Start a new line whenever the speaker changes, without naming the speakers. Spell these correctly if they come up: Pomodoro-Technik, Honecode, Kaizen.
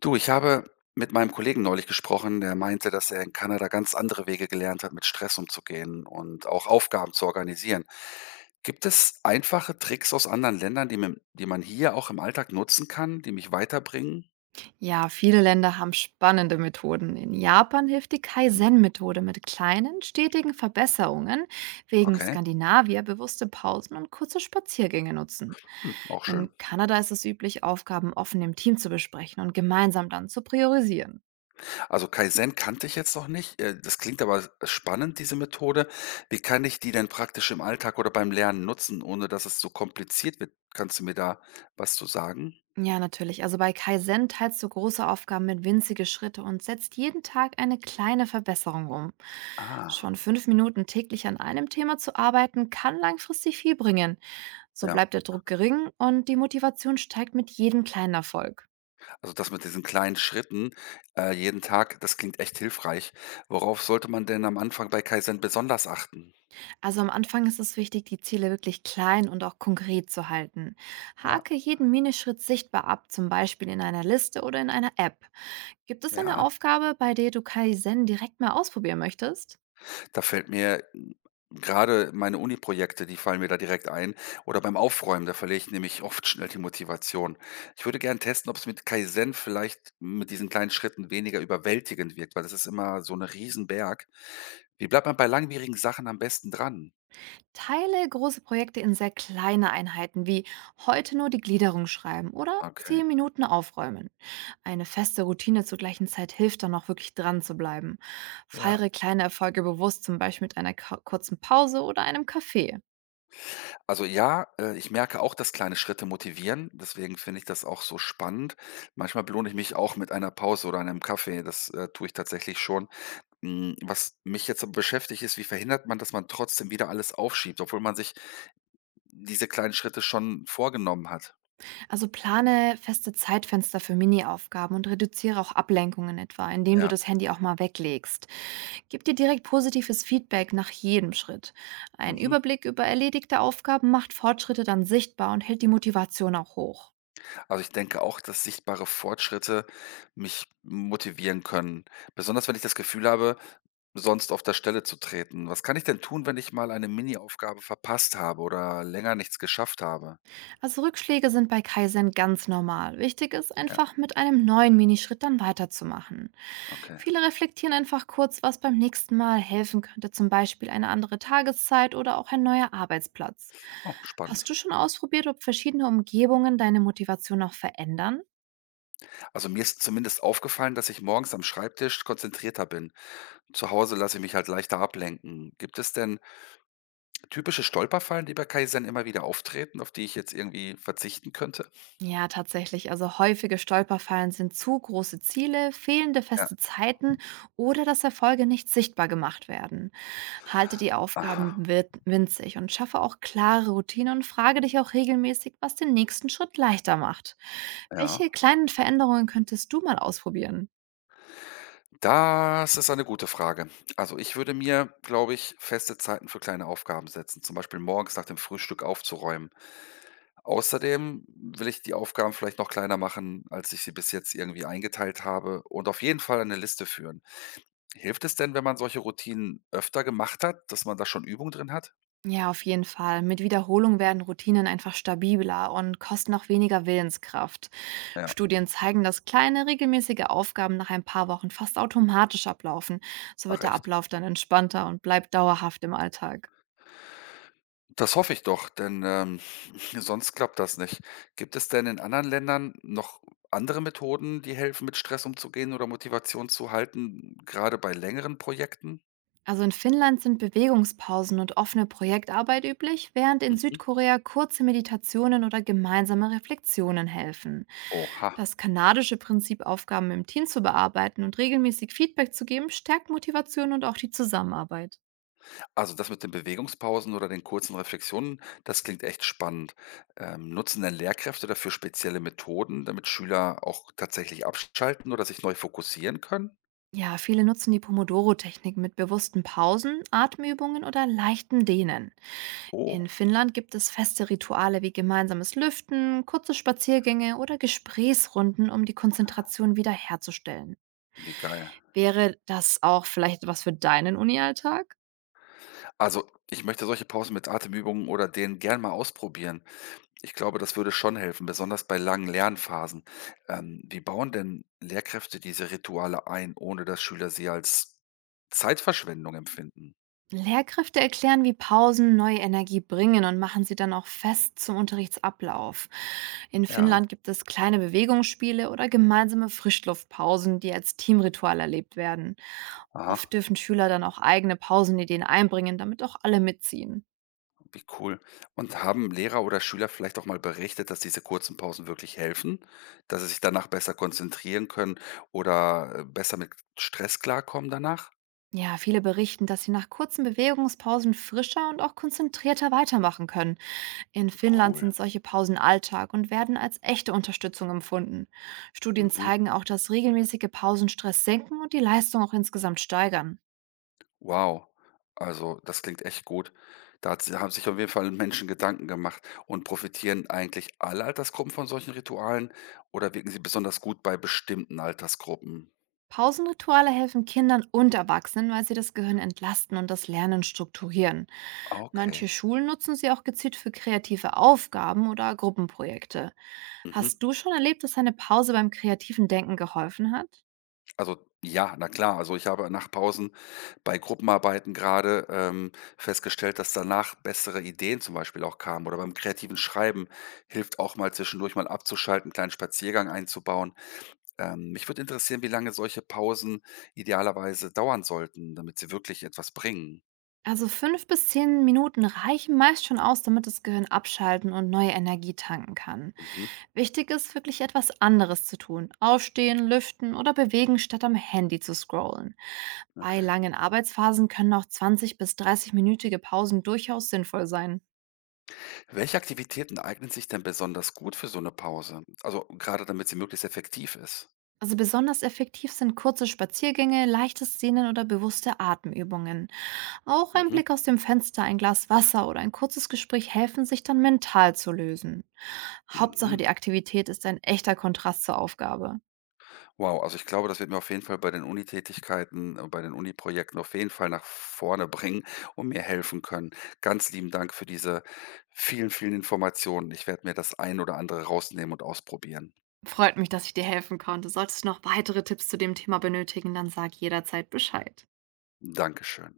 Du, ich habe mit meinem Kollegen neulich gesprochen, der meinte, dass er in Kanada ganz andere Wege gelernt hat, mit Stress umzugehen und auch Aufgaben zu organisieren. Gibt es einfache Tricks aus anderen Ländern, die man hier auch im Alltag nutzen kann, die mich weiterbringen?
Ja, viele Länder haben spannende Methoden. In Japan hilft die
Mhm.
Kaizen-Methode mit kleinen, stetigen Verbesserungen, wegen
Okay,
Skandinavier bewusste Pausen und kurze Spaziergänge nutzen.
hm, auch
In
schön.
Kanada ist es üblich, Aufgaben offen im Team zu besprechen und gemeinsam dann zu priorisieren.
Also Kaizen kannte ich jetzt noch nicht. Das klingt aber spannend, diese Methode. Wie kann ich die denn praktisch im Alltag oder beim Lernen nutzen, ohne dass es zu kompliziert wird? Kannst du mir da was zu sagen?
Ja, natürlich. Also bei Kaizen teilst du große Aufgaben in winzige Schritte und setzt jeden Tag eine kleine Verbesserung um.
Ah,
Schon fünf Minuten täglich an einem Thema zu arbeiten, kann langfristig viel bringen. So
ja.
bleibt der Druck gering und die Motivation steigt mit jedem kleinen Erfolg.
Also, das mit diesen kleinen Schritten, jeden Tag, das klingt echt hilfreich. Worauf sollte man denn am Anfang bei Kaizen besonders achten?
Also am Anfang ist es wichtig, die Ziele wirklich klein und auch konkret zu halten.
Ja,
Hake jeden Minischritt sichtbar ab, zum Beispiel in einer Liste oder in einer App. Gibt es eine
ja.
Aufgabe, bei der du Kaizen direkt mal ausprobieren möchtest?
Da fällt mir m, Gerade meine Uni-Projekte, die fallen mir da direkt ein oder beim Aufräumen, da verliere ich nämlich oft schnell die Motivation. Ich würde gerne testen, ob es mit Kaizen vielleicht mit diesen kleinen Schritten weniger überwältigend wirkt, weil das ist immer so ein Riesenberg. Wie bleibt man bei langwierigen Sachen am besten dran?
Teile große Projekte in sehr kleine Einheiten wie heute nur die Gliederung schreiben oder
Okay,
10 Minuten aufräumen. Eine feste Routine zur gleichen Zeit hilft dann auch wirklich dran zu bleiben.
ja.
Feiere kleine Erfolge bewusst, zum Beispiel mit einer kurzen Pause oder einem Kaffee.
Also ja, ich merke auch, dass kleine Schritte motivieren. Deswegen finde ich das auch so spannend. Manchmal belohne ich mich auch mit einer Pause oder einem Kaffee. Das tue ich tatsächlich schon. Hm, was mich jetzt aber beschäftigt ist, wie verhindert man, dass man trotzdem wieder alles aufschiebt, obwohl man sich diese kleinen Schritte schon vorgenommen hat?
Also plane feste Zeitfenster für Mini-Aufgaben und reduziere auch Ablenkungen etwa, indem du
Ja.
das Handy auch mal weglegst. Gib dir direkt positives Feedback nach jedem Schritt. Ein
Mhm.
Überblick über erledigte Aufgaben macht Fortschritte dann sichtbar und hält die Motivation auch hoch.
Also, ich denke auch, dass sichtbare Fortschritte mich motivieren können, besonders wenn ich das Gefühl habe, sonst auf der Stelle zu treten. Was kann ich denn tun, wenn ich mal eine Mini-Aufgabe verpasst habe oder länger nichts geschafft habe?
Also Rückschläge sind bei Kaizen ganz normal. Wichtig ist
Ja,
einfach, mit einem neuen Minischritt dann weiterzumachen.
okay.
Viele reflektieren einfach kurz, was beim nächsten Mal helfen könnte, zum Beispiel eine andere Tageszeit oder auch ein neuer Arbeitsplatz.
Oh,
Hast
spannend.
du schon ausprobiert, ob verschiedene Umgebungen deine Motivation auch verändern?
Also mir ist zumindest aufgefallen, dass ich morgens am Schreibtisch konzentrierter bin. Zu Hause lasse ich mich halt leichter ablenken. Gibt es denn typische Stolperfallen, die bei Kaizen immer wieder auftreten, auf die ich jetzt irgendwie verzichten könnte?
Ja, tatsächlich. Also häufige Stolperfallen sind zu große Ziele, fehlende
Ja,
feste Zeiten oder dass Erfolge nicht sichtbar gemacht werden. Halte die Aufgaben
aha,
winzig und schaffe auch klare Routinen und frage dich auch regelmäßig, was den nächsten Schritt leichter macht.
ja.
Welche kleinen Veränderungen könntest du mal ausprobieren?
Das ist eine gute Frage. Also, ich würde mir, glaube ich, feste Zeiten für kleine Aufgaben setzen, zum Beispiel morgens nach dem Frühstück aufzuräumen. Außerdem will ich die Aufgaben vielleicht noch kleiner machen, als ich sie bis jetzt irgendwie eingeteilt habe und auf jeden Fall eine Liste führen. Hilft es denn, wenn man solche Routinen öfter gemacht hat, dass man da schon Übung drin hat?
Ja, auf jeden Fall. Mit Wiederholung werden Routinen einfach stabiler und kosten auch weniger Willenskraft.
Ja,
Studien zeigen, dass kleine, regelmäßige Aufgaben nach ein paar Wochen fast automatisch ablaufen. So
ach
wird der
echt.
Ablauf dann entspannter und bleibt dauerhaft im Alltag.
Das hoffe ich doch, denn sonst klappt das nicht. Gibt es denn in anderen Ländern noch andere Methoden, die helfen, mit Stress umzugehen oder Motivation zu halten, gerade bei längeren Projekten?
Also in Finnland sind Bewegungspausen und offene Projektarbeit üblich, während in
Mhm.
Südkorea kurze Meditationen oder gemeinsame Reflexionen helfen.
Oha.
Das kanadische Prinzip, Aufgaben im Team zu bearbeiten und regelmäßig Feedback zu geben, stärkt Motivation und auch die Zusammenarbeit.
Also das mit den Bewegungspausen oder den kurzen Reflexionen, das klingt echt spannend. Nutzen denn Lehrkräfte dafür spezielle Methoden, damit Schüler auch tatsächlich abschalten oder sich neu fokussieren können?
Ja, viele nutzen die Pomodoro-Technik mit bewussten Pausen, Atemübungen oder leichten Dehnen. In
Oh,
Finnland gibt es feste Rituale wie gemeinsames Lüften, kurze Spaziergänge oder Gesprächsrunden, um die Konzentration wiederherzustellen.
wie geil.
Wäre das auch vielleicht was für deinen Unialltag?
Also ich möchte solche Pausen mit Atemübungen oder denen gern mal ausprobieren. Ich glaube, das würde schon helfen, besonders bei langen Lernphasen. Wie bauen denn Lehrkräfte diese Rituale ein, ohne dass Schüler sie als Zeitverschwendung empfinden?
Lehrkräfte erklären, wie Pausen neue Energie bringen und machen sie dann auch fest zum Unterrichtsablauf. In
Ja,
Finnland gibt es kleine Bewegungsspiele oder gemeinsame Frischluftpausen, die als Teamritual erlebt werden.
aha,
Oft dürfen Schüler dann auch eigene Pausenideen einbringen, damit auch alle mitziehen.
wie cool. Und haben Lehrer oder Schüler vielleicht auch mal berichtet, dass diese kurzen Pausen wirklich helfen, dass sie sich danach besser konzentrieren können oder besser mit Stress klarkommen danach?
Ja, viele berichten, dass sie nach kurzen Bewegungspausen frischer und auch konzentrierter weitermachen können. In Finnland
Cool.
sind solche Pausen Alltag und werden als echte Unterstützung empfunden. Studien
Mhm.
zeigen auch, dass regelmäßige Pausen Stress senken und die Leistung auch insgesamt steigern.
Wow, also das klingt echt gut. Da hat si Haben sich auf jeden Fall Menschen Gedanken gemacht. Und profitieren eigentlich alle Altersgruppen von solchen Ritualen oder wirken sie besonders gut bei bestimmten Altersgruppen?
Pausenrituale helfen Kindern und Erwachsenen, weil sie das Gehirn entlasten und das Lernen strukturieren. Manche
Okay.
Schulen nutzen sie auch gezielt für kreative Aufgaben oder Gruppenprojekte.
Mhm.
Hast du schon erlebt, dass eine Pause beim kreativen Denken geholfen hat?
Also ja, na klar. Also ich habe nach Pausen bei Gruppenarbeiten gerade festgestellt, dass danach bessere Ideen zum Beispiel auch kamen oder beim kreativen Schreiben hilft auch mal zwischendurch mal abzuschalten, einen kleinen Spaziergang einzubauen. Mich würde interessieren, wie lange solche Pausen idealerweise dauern sollten, damit sie wirklich etwas bringen.
Also fünf bis zehn Minuten reichen meist schon aus, damit das Gehirn abschalten und neue Energie tanken kann.
Mhm,
Wichtig ist, wirklich etwas anderes zu tun. Aufstehen, lüften oder bewegen, statt am Handy zu scrollen. Bei
okay.
langen Arbeitsphasen können auch 20- bis 30-minütige Pausen durchaus sinnvoll sein.
Welche Aktivitäten eignen sich denn besonders gut für so eine Pause? Also gerade damit sie möglichst effektiv ist.
Also besonders effektiv sind kurze Spaziergänge, leichtes Sehnen oder bewusste Atemübungen. Auch ein
Mhm.
Blick aus dem Fenster, ein Glas Wasser oder ein kurzes Gespräch helfen, sich dann mental zu lösen. Hauptsache,
Mhm.
die Aktivität ist ein echter Kontrast zur Aufgabe.
Wow, also ich glaube, das wird mir auf jeden Fall bei den Unitätigkeiten, bei den Uni-Projekten auf jeden Fall nach vorne bringen und mir helfen können. Ganz lieben Dank für diese vielen, vielen Informationen. Ich werde mir das ein oder andere rausnehmen und ausprobieren.
Freut mich, dass ich dir helfen konnte. Solltest du noch weitere Tipps zu dem Thema benötigen, dann sag jederzeit Bescheid.
Dankeschön.